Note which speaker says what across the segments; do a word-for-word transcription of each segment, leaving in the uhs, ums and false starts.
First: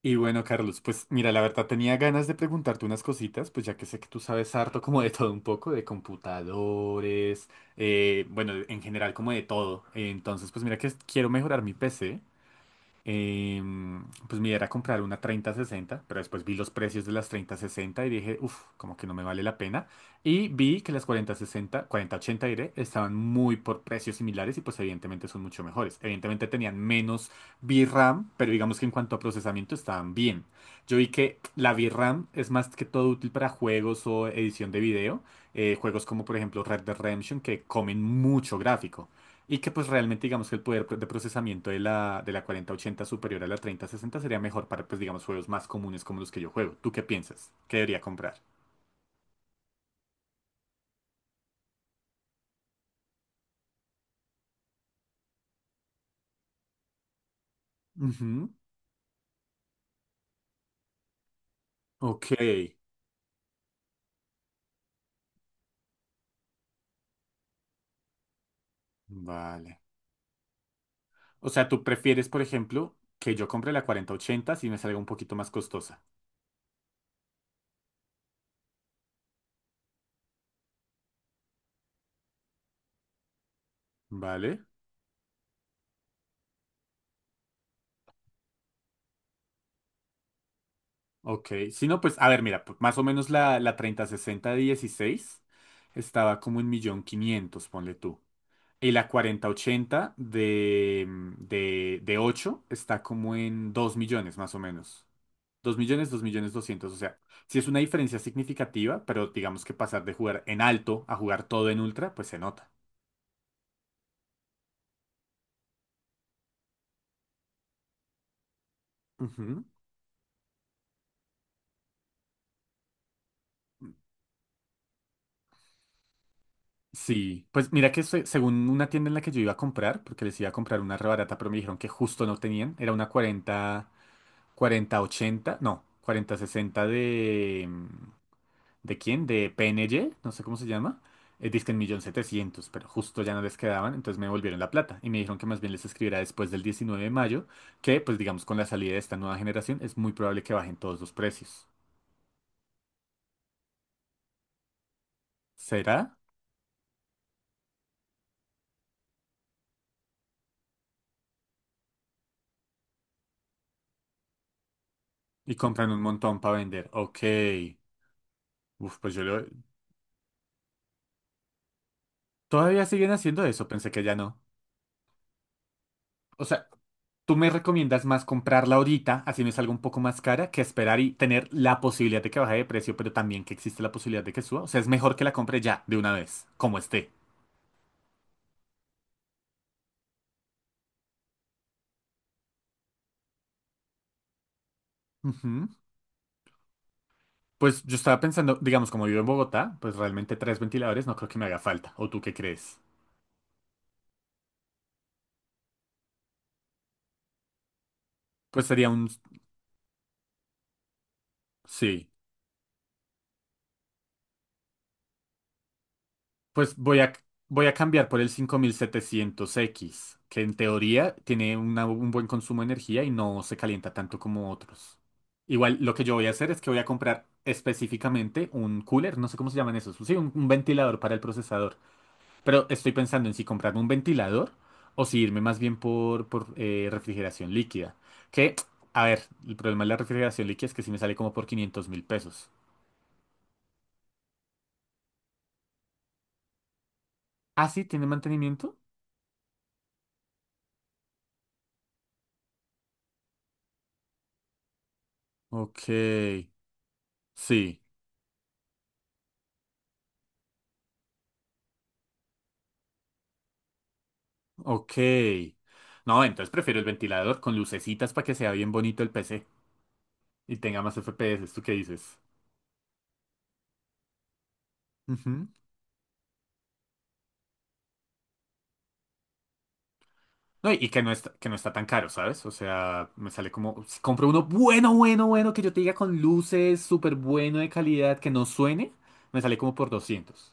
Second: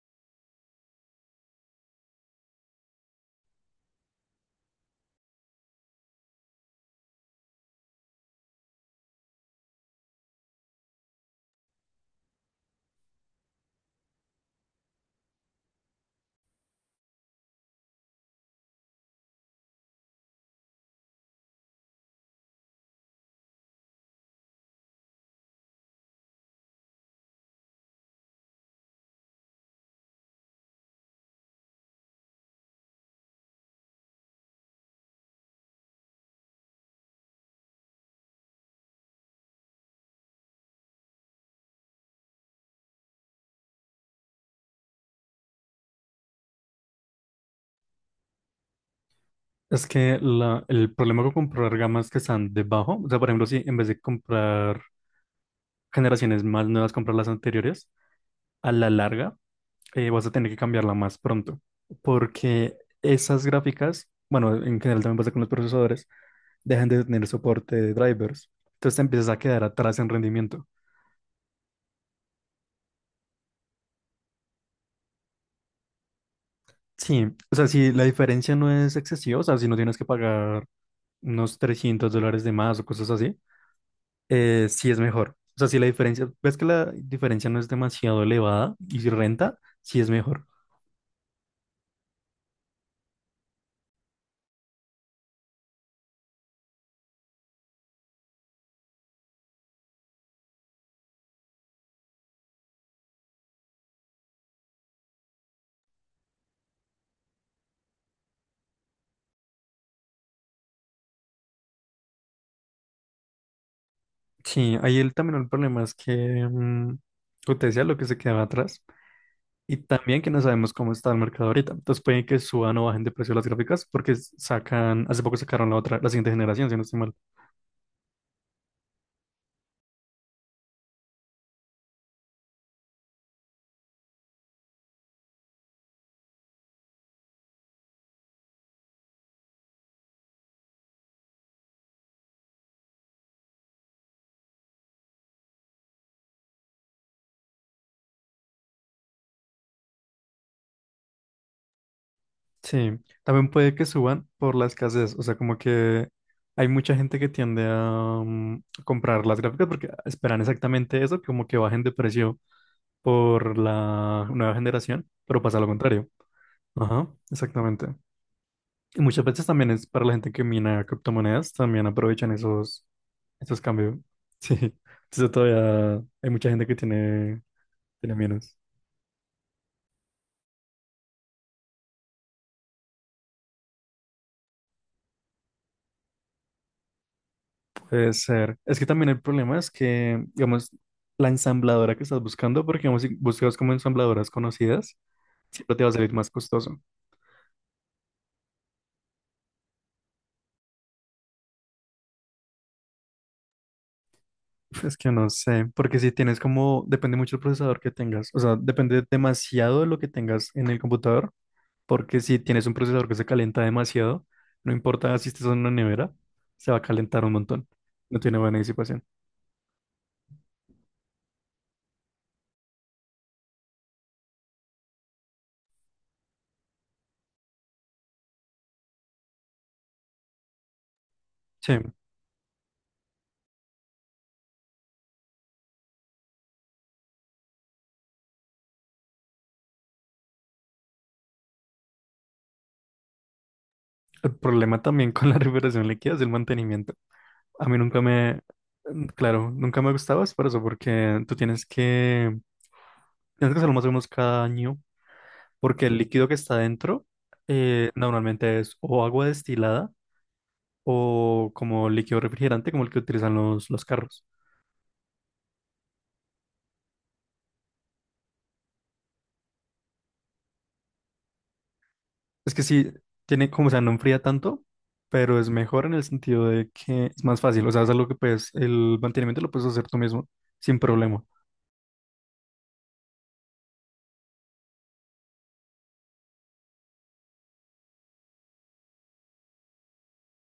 Speaker 1: Y bueno, Carlos, pues mira, la verdad tenía ganas de preguntarte unas cositas, pues ya que sé que tú sabes harto como de todo un poco, de computadores, eh, bueno, en general como de todo. Entonces, pues mira que quiero mejorar mi P C. eh, pues mi idea era comprar una treinta sesenta, pero después vi los precios de las treinta sesenta y dije, uff, como que no me vale la pena. Y vi que las cuarenta sesenta, cuarenta ochenta diré, estaban muy por precios similares y pues evidentemente son mucho mejores. Evidentemente tenían menos VRAM, pero digamos que en cuanto a procesamiento estaban bien. Yo vi que la VRAM es más que todo útil para juegos o edición de video, eh, juegos como por ejemplo Red Dead Redemption que comen mucho gráfico. Y que pues realmente digamos que el poder de procesamiento de la, de la cuarenta ochenta superior a la treinta sesenta sería mejor para pues digamos juegos más comunes como los que yo juego. ¿Tú qué piensas? ¿Qué debería comprar?
Speaker 2: Es que la- el problema con comprar gamas que están debajo, o sea, por ejemplo, si en vez de comprar generaciones más nuevas, comprar las anteriores,
Speaker 1: Ujú.
Speaker 2: a la larga eh, vas a tener que cambiarla más pronto,
Speaker 1: Ok,
Speaker 2: porque esas gráficas, bueno, en general también pasa con los procesadores, dejan de tener soporte de drivers, entonces te empiezas a quedar
Speaker 1: vale.
Speaker 2: atrás en rendimiento.
Speaker 1: O sea, tú prefieres, por ejemplo, que yo compre la cuarenta ochenta si me salga un poquito más costosa.
Speaker 2: Sí, o sea, si la diferencia no es excesiva, o sea, si no tienes que pagar unos trescientos dólares de más o cosas así,
Speaker 1: Vale.
Speaker 2: eh, sí es mejor. O sea, si la diferencia, ves que la diferencia no es demasiado elevada y si renta, sí es mejor.
Speaker 1: Ok. Si no, pues, a ver, mira, p- más o menos la, la treinta sesenta de dieciséis estaba como en millón quinientos, ponle tú. Y la cuarenta ochenta de, mm, de, de ocho está como en dos millones más o menos. Dos millones, dos millones doscientos. O sea, sí es una diferencia significativa, pero digamos que pasar de jugar en alto a jugar todo en ultra, pues se nota.
Speaker 2: Sí, ahí el, también el problema es que, mm, como te decía, lo que se quedaba atrás
Speaker 1: Ujú.
Speaker 2: y también que no sabemos cómo está el mercado ahorita. Entonces pueden que suban o bajen de precio las gráficas porque s- sacan, hace poco sacaron la otra, la siguiente generación, si no estoy mal.
Speaker 1: Sí, pues mira que se- según una tienda en la que yo iba a comprar, porque les iba a comprar una rebarata, pero me dijeron que justo no tenían, era una cuarenta cuarenta ochenta no, cuarenta sesenta de, mm, ¿de quién? ¿De P N G? No sé cómo se llama. Eh, dizque en millón setecientos, pero justo ya no les quedaban, entonces me devolvieron la plata y me dijeron que más bien les escribiera después del diecinueve de mayo, que pues digamos con la salida de esta nueva generación es muy probable que bajen todos los precios.
Speaker 2: Sí, también puede que suban por la escasez, o sea, como
Speaker 1: ¿Será?
Speaker 2: que hay mucha gente que tiende a mm, comprar las gráficas porque esperan exactamente eso, como que bajen de precio por la nueva generación, pero
Speaker 1: Y
Speaker 2: pasa lo
Speaker 1: compran un
Speaker 2: contrario.
Speaker 1: montón para vender.
Speaker 2: Ajá,
Speaker 1: Ok.
Speaker 2: exactamente.
Speaker 1: Uf,
Speaker 2: Y
Speaker 1: pues yo
Speaker 2: muchas veces
Speaker 1: lo...
Speaker 2: también es para la gente que mina criptomonedas, también aprovechan
Speaker 1: Todavía
Speaker 2: esos,
Speaker 1: siguen haciendo
Speaker 2: esos
Speaker 1: eso, pensé
Speaker 2: cambios.
Speaker 1: que ya no.
Speaker 2: Sí, entonces todavía hay
Speaker 1: O
Speaker 2: mucha gente
Speaker 1: sea,
Speaker 2: que
Speaker 1: ¿tú
Speaker 2: tiene,
Speaker 1: me recomiendas
Speaker 2: tiene
Speaker 1: más
Speaker 2: menos.
Speaker 1: comprarla ahorita, así me salga un poco más cara, que esperar y tener la posibilidad de que baje de precio, pero también que existe la posibilidad de que suba? O sea, es mejor que la compre ya, de una vez, como esté.
Speaker 2: Puede ser. Es que también el problema es que, digamos, la ensambladora que estás buscando, porque digamos, si buscas como ensambladoras conocidas,
Speaker 1: Ujú.
Speaker 2: siempre te va a salir más costoso.
Speaker 1: Pues yo estaba pensando, digamos, como vivo en Bogotá, pues realmente tres ventiladores no creo que me haga falta. ¿O tú qué crees?
Speaker 2: Es que no sé, porque si tienes como, depende mucho del procesador que tengas, o sea,
Speaker 1: Pues sería
Speaker 2: depende
Speaker 1: un...
Speaker 2: demasiado de lo que tengas en el computador
Speaker 1: Sí.
Speaker 2: porque si tienes un procesador que se calienta demasiado, no importa si estés en una nevera, se
Speaker 1: Pues
Speaker 2: va a
Speaker 1: voy a,
Speaker 2: calentar un
Speaker 1: voy
Speaker 2: montón.
Speaker 1: a cambiar
Speaker 2: No
Speaker 1: por el
Speaker 2: tiene buena
Speaker 1: cinco mil
Speaker 2: disipación.
Speaker 1: setecientos x que en teoría tiene una- un buen consumo de energía y no se calienta tanto como otros. Igual lo que yo voy a hacer es que voy a comprar específicamente un cooler, no sé cómo se llaman esos, sí, un, un ventilador para el
Speaker 2: Sí,
Speaker 1: procesador. Pero estoy pensando en si comprarme un ventilador o si irme más bien por, por eh, refrigeración líquida. Que, a ver, el problema de la refrigeración líquida es que si me sale como por quinientos mil pesos.
Speaker 2: el problema también con la refrigeración líquida es el mantenimiento.
Speaker 1: ¿Ah,
Speaker 2: A mí
Speaker 1: sí?
Speaker 2: nunca
Speaker 1: ¿Tiene
Speaker 2: me,
Speaker 1: mantenimiento?
Speaker 2: mm, Claro, nunca me gustaba es por eso, porque tú tienes que, tienes que hacerlo más o menos cada año, porque
Speaker 1: Ok,
Speaker 2: el líquido que está dentro
Speaker 1: sí.
Speaker 2: eh, normalmente es o agua destilada o como líquido refrigerante, como el que utilizan los, los carros.
Speaker 1: Ok. No, entonces prefiero el ventilador con lucecitas para que sea bien bonito el P C y tenga más F P S, ¿tú qué dices?
Speaker 2: Es que sí, tiene como, o sea, no enfría tanto, pero
Speaker 1: Ujú.
Speaker 2: es mejor en el sentido de que es más fácil. O sea, es algo que puedes, el mantenimiento lo puedes hacer tú mismo,
Speaker 1: No, y
Speaker 2: sin
Speaker 1: y que no
Speaker 2: problema.
Speaker 1: está, que no está tan caro, ¿sabes? O sea, me sale como, si compro uno bueno, bueno, bueno, que yo te diga con luces, súper bueno de calidad, que no suene, me sale como por doscientos.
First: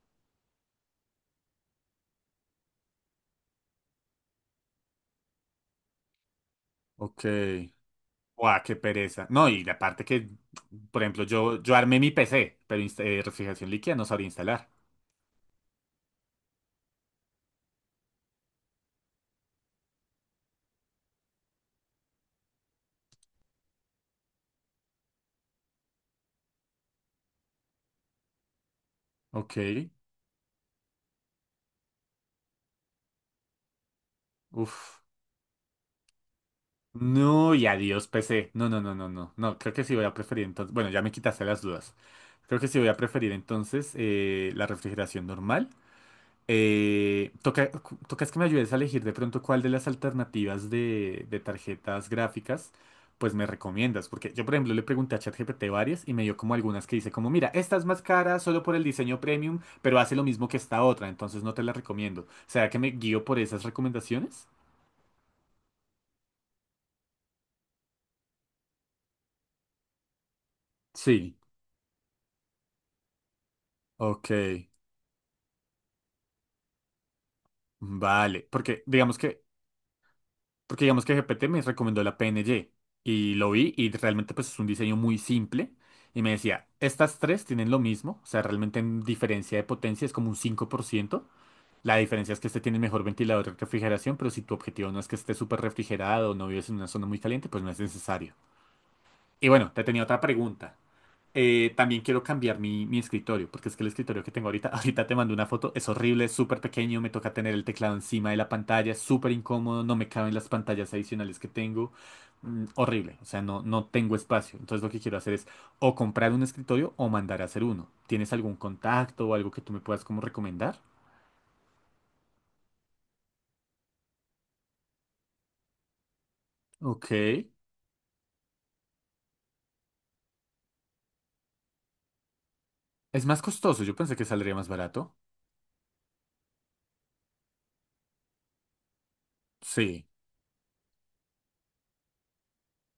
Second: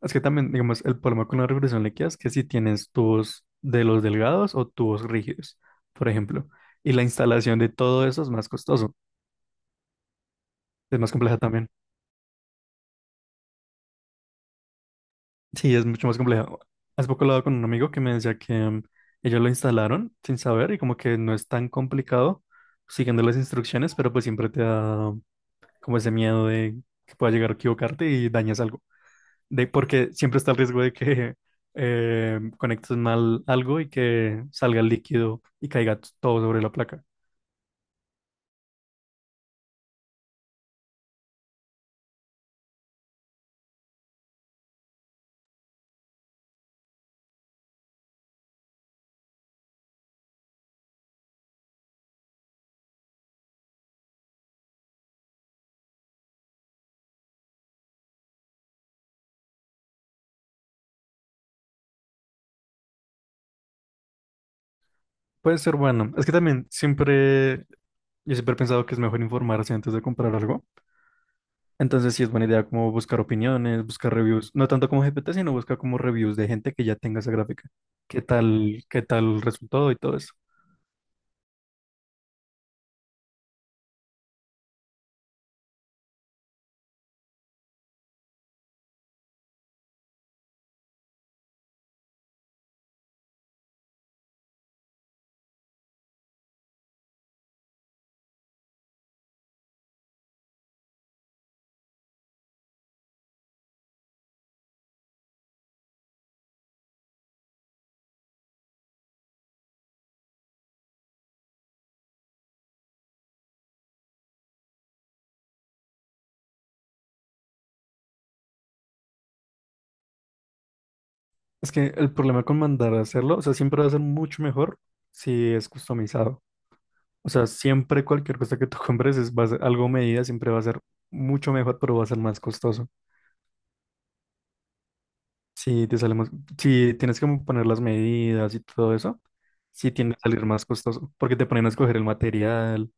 Speaker 2: Es que también, digamos, el problema con la refrigeración líquida es que si tienes tubos de los delgados o tubos rígidos, por ejemplo, y la
Speaker 1: Ok.
Speaker 2: instalación de todo eso es más
Speaker 1: Guau, qué
Speaker 2: costoso,
Speaker 1: pereza. No, y la parte que,
Speaker 2: es
Speaker 1: por
Speaker 2: más
Speaker 1: ejemplo,
Speaker 2: compleja
Speaker 1: yo,
Speaker 2: también.
Speaker 1: yo armé mi P C, pero insta- eh, refrigeración líquida no sabría instalar.
Speaker 2: Sí, es mucho más compleja. Hace poco hablaba con un amigo que me decía que mm, ellos lo instalaron sin saber y como que no es tan complicado siguiendo las instrucciones, pero pues siempre te da como ese miedo de que pueda llegar a equivocarte y dañes algo.
Speaker 1: Ok.
Speaker 2: De, porque siempre está el riesgo de que eh, conectes mal algo y que salga el
Speaker 1: Uf.
Speaker 2: líquido y caiga t- todo sobre la placa.
Speaker 1: No, y adiós P C. No, no, no, no, no. No, creo que sí voy a preferir entonces. Bueno, ya me quitaste las dudas. Creo que sí voy a preferir entonces eh, la refrigeración normal. Eh, toca, cu- tocas que me ayudes a elegir de pronto cuál de las alternativas de, de tarjetas gráficas, pues me recomiendas. Porque yo, por ejemplo, le pregunté a ChatGPT varias y me dio como algunas que dice como, mira, esta es más cara solo por el diseño premium, pero hace lo mismo que esta otra, entonces no te la recomiendo. ¿Será que me guío por esas recomendaciones?
Speaker 2: Puede ser bueno. Es que también siempre, yo siempre he pensado que es mejor informarse antes de comprar algo.
Speaker 1: Sí.
Speaker 2: Entonces sí es buena idea como buscar opiniones, buscar
Speaker 1: Ok.
Speaker 2: reviews. No tanto como G P T, sino buscar como reviews de gente que ya tenga esa gráfica. ¿Qué
Speaker 1: Vale, porque
Speaker 2: tal, qué
Speaker 1: digamos
Speaker 2: tal
Speaker 1: que,
Speaker 2: resultó y todo eso?
Speaker 1: porque digamos que G P T me recomendó la P N G y lo vi y realmente pues es un diseño muy simple y me decía, estas tres tienen lo mismo, o sea, realmente en diferencia de potencia es como un cinco por ciento. La diferencia es que este tiene mejor ventilador de refrigeración, pero si tu objetivo no es que esté súper refrigerado o no vives en una zona muy caliente, pues no es necesario. Y bueno, te tenía otra pregunta. Eh, también quiero cambiar mi, mi escritorio, porque es que el escritorio que tengo ahorita, ahorita te mando una foto, es horrible, es súper pequeño, me toca tener el teclado encima de la pantalla, es súper incómodo, no me caben las pantallas adicionales que tengo, mm, horrible, o sea, no, no tengo espacio. Entonces lo que quiero hacer es o comprar un escritorio o mandar a hacer uno. ¿Tienes algún contacto o algo que tú me puedas como recomendar?
Speaker 2: Es que el problema con mandar a hacerlo, o sea, siempre va a ser mucho mejor si es customizado.
Speaker 1: Ok.
Speaker 2: O sea, siempre cualquier cosa que tú compres es, va a ser algo a medida, siempre va a ser mucho mejor, pero va a ser más costoso.
Speaker 1: Es más costoso, yo pensé que saldría más barato.
Speaker 2: Si te sale más- si tienes que poner las medidas y todo eso, sí
Speaker 1: Sí,
Speaker 2: tiende a salir más costoso, porque te ponen a escoger el material,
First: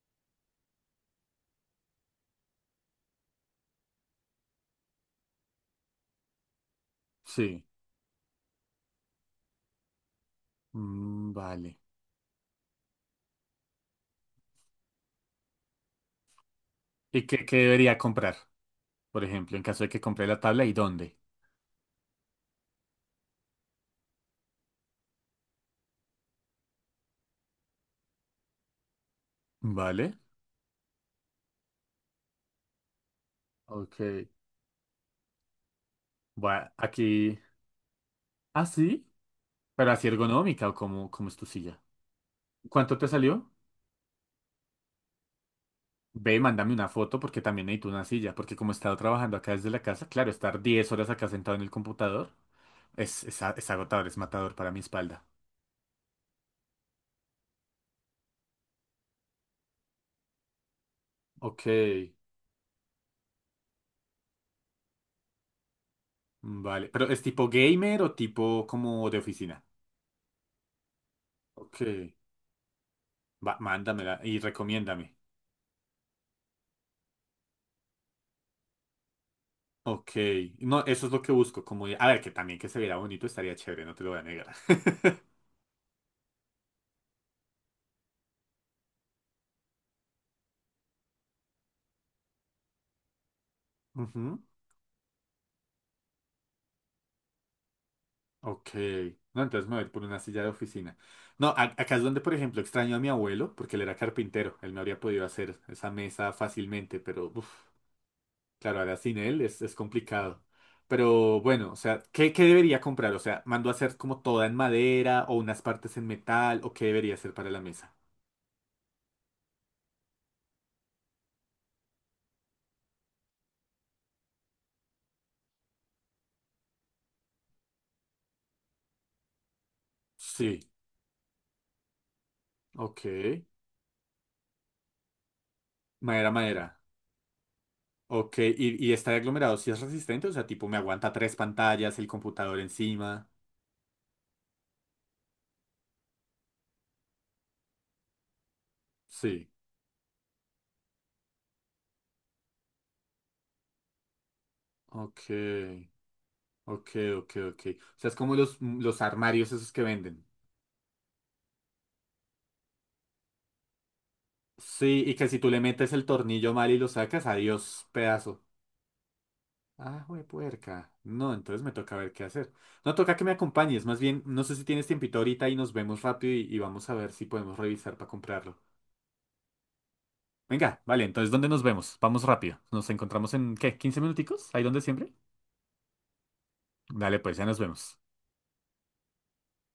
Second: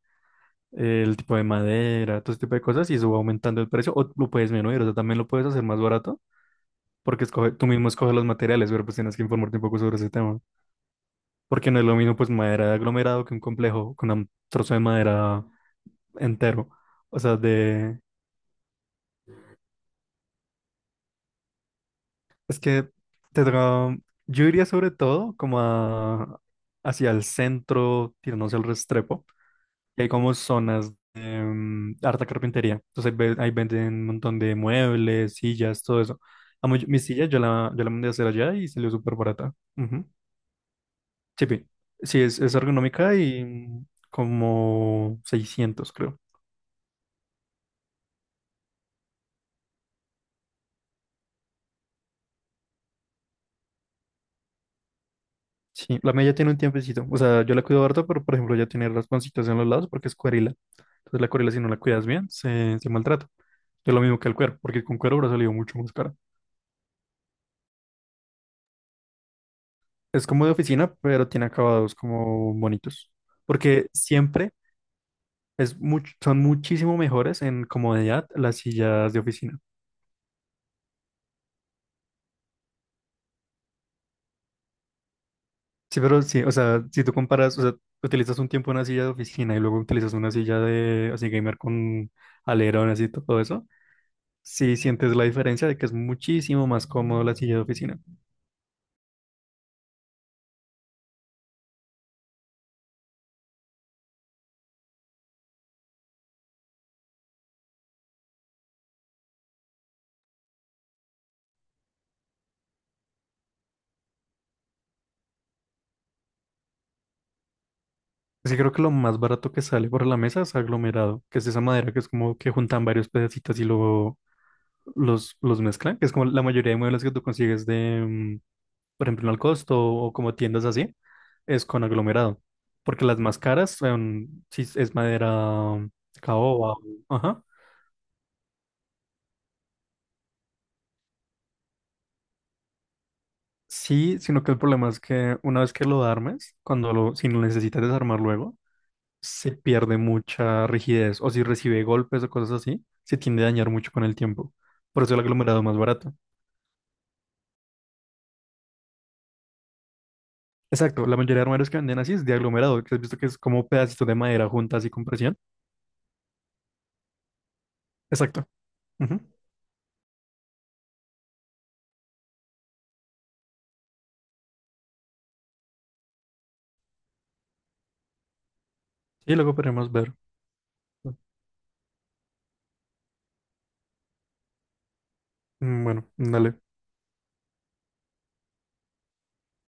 Speaker 2: el tipo de madera, todo ese tipo de cosas, y eso va aumentando el precio, o lo puedes disminuir, o sea, también lo puedes hacer más barato, porque escoge,
Speaker 1: sí.
Speaker 2: tú mismo escoges los materiales, pero pues tienes que informarte un poco sobre ese tema.
Speaker 1: Mm,
Speaker 2: Porque
Speaker 1: vale.
Speaker 2: no es lo mismo pues madera de aglomerado que un complejo con un trozo de madera entero. O
Speaker 1: ¿Y
Speaker 2: sea,
Speaker 1: qué, qué debería
Speaker 2: de...
Speaker 1: comprar? Por ejemplo, en caso de que compre la tabla y dónde.
Speaker 2: Es que te toca- Yo iría sobre todo como a- hacia el centro, tirándose al Restrepo. Que hay
Speaker 1: ¿Vale?
Speaker 2: como zonas de mm, harta carpintería. Entonces ahí, ve- ahí venden un
Speaker 1: Ok.
Speaker 2: montón de muebles, sillas, todo eso.
Speaker 1: Bueno,
Speaker 2: Amo, yo- mi silla yo
Speaker 1: aquí.
Speaker 2: la, yo la mandé a hacer allá
Speaker 1: Ah,
Speaker 2: y salió
Speaker 1: sí,
Speaker 2: súper barata.
Speaker 1: pero
Speaker 2: Ujú.
Speaker 1: así ergonómica o cómo, cómo es tu
Speaker 2: Chipi.
Speaker 1: silla.
Speaker 2: Sí, es, es
Speaker 1: ¿Cuánto te
Speaker 2: ergonómica y
Speaker 1: salió?
Speaker 2: mm, como seiscientos creo.
Speaker 1: Ve, mándame una foto porque también necesito una silla. Porque como he estado trabajando acá desde la casa, claro, estar diez horas acá sentado en el computador es, es, a- es agotador, es matador para mi espalda.
Speaker 2: Sí, la mía ya tiene un tiempecito. O sea, yo la cuido harto, pero por ejemplo ya tiene rasponcitos en los lados porque es cuerila. Entonces la cuerila si
Speaker 1: Ok.
Speaker 2: no la cuidas bien, se, se maltrata. Es lo mismo que el cuero, porque con cuero habrá salido mucho más cara.
Speaker 1: Vale. ¿Pero es tipo gamer o tipo como de oficina?
Speaker 2: Es como de oficina, pero tiene
Speaker 1: Ok.
Speaker 2: acabados como bonitos.
Speaker 1: Va,
Speaker 2: Porque
Speaker 1: mándamela y
Speaker 2: siempre
Speaker 1: recomiéndame.
Speaker 2: es much- son muchísimo mejores en comodidad las sillas de oficina.
Speaker 1: Ok, no, eso es lo que busco, como, a ver, que también que se viera bonito estaría chévere, no te lo voy a negar.
Speaker 2: Sí, pero sí, o sea, si tú comparas, o sea, utilizas un tiempo una silla de oficina y luego utilizas una silla de así gamer con alerón, así todo eso.
Speaker 1: Ujú.
Speaker 2: Sí, sientes la diferencia de que es muchísimo más cómodo la silla de oficina.
Speaker 1: Ok, no, entonces me voy a ir por una silla de oficina. No, a- acá es donde, por ejemplo, extraño a mi abuelo, porque él era carpintero, él me habría podido hacer esa mesa fácilmente, pero, uf, claro, ahora sin él es, es complicado. Pero bueno, o sea, ¿qué, qué debería comprar? O sea, ¿mando a hacer como toda en madera o unas partes en metal o qué debería hacer para la mesa?
Speaker 2: Sí, creo que lo más barato que sale por la mesa es aglomerado, que es esa madera que es como que juntan varios pedacitos y luego los, los mezclan, que es como la mayoría de muebles que tú consigues de, mm, por ejemplo, en el costo o como
Speaker 1: Sí,
Speaker 2: tiendas así, es con aglomerado.
Speaker 1: ok,
Speaker 2: Porque las más caras son, si es madera mm,
Speaker 1: madera,
Speaker 2: caoba,
Speaker 1: madera.
Speaker 2: ajá.
Speaker 1: Ok, y, y está de aglomerado, si es resistente, o sea, tipo, me aguanta tres pantallas, el computador encima.
Speaker 2: Sí, sino que el problema es que una vez que lo armes, cuando lo, si lo necesitas desarmar luego,
Speaker 1: Sí.
Speaker 2: se pierde mucha rigidez o si recibe golpes o cosas así, se tiende a dañar mucho con el tiempo. Por eso el
Speaker 1: Ok,
Speaker 2: aglomerado es más barato.
Speaker 1: ok, ok, ok. O sea, es como los, mm, los armarios esos que venden.
Speaker 2: Exacto, la mayoría de armarios que venden así es de aglomerado, que has visto que es como pedacitos de madera juntas y
Speaker 1: Sí,
Speaker 2: con
Speaker 1: y que
Speaker 2: presión.
Speaker 1: si tú le metes el tornillo mal y lo sacas, adiós, pedazo.
Speaker 2: Exacto. Ujú.
Speaker 1: Ah, güey, puerca. No, entonces me toca ver qué hacer. No, toca que me acompañes. Más bien, no sé si tienes tiempito ahorita y nos vemos rápido y, y vamos a ver si podemos revisar para comprarlo.
Speaker 2: Y luego podremos ver.
Speaker 1: Venga, vale, entonces, ¿dónde nos vemos? Vamos rápido. ¿Nos encontramos en qué? ¿Quince minuticos? ¿Ahí donde siempre?
Speaker 2: Mm, Bueno, dale.
Speaker 1: Dale, pues ya nos vemos.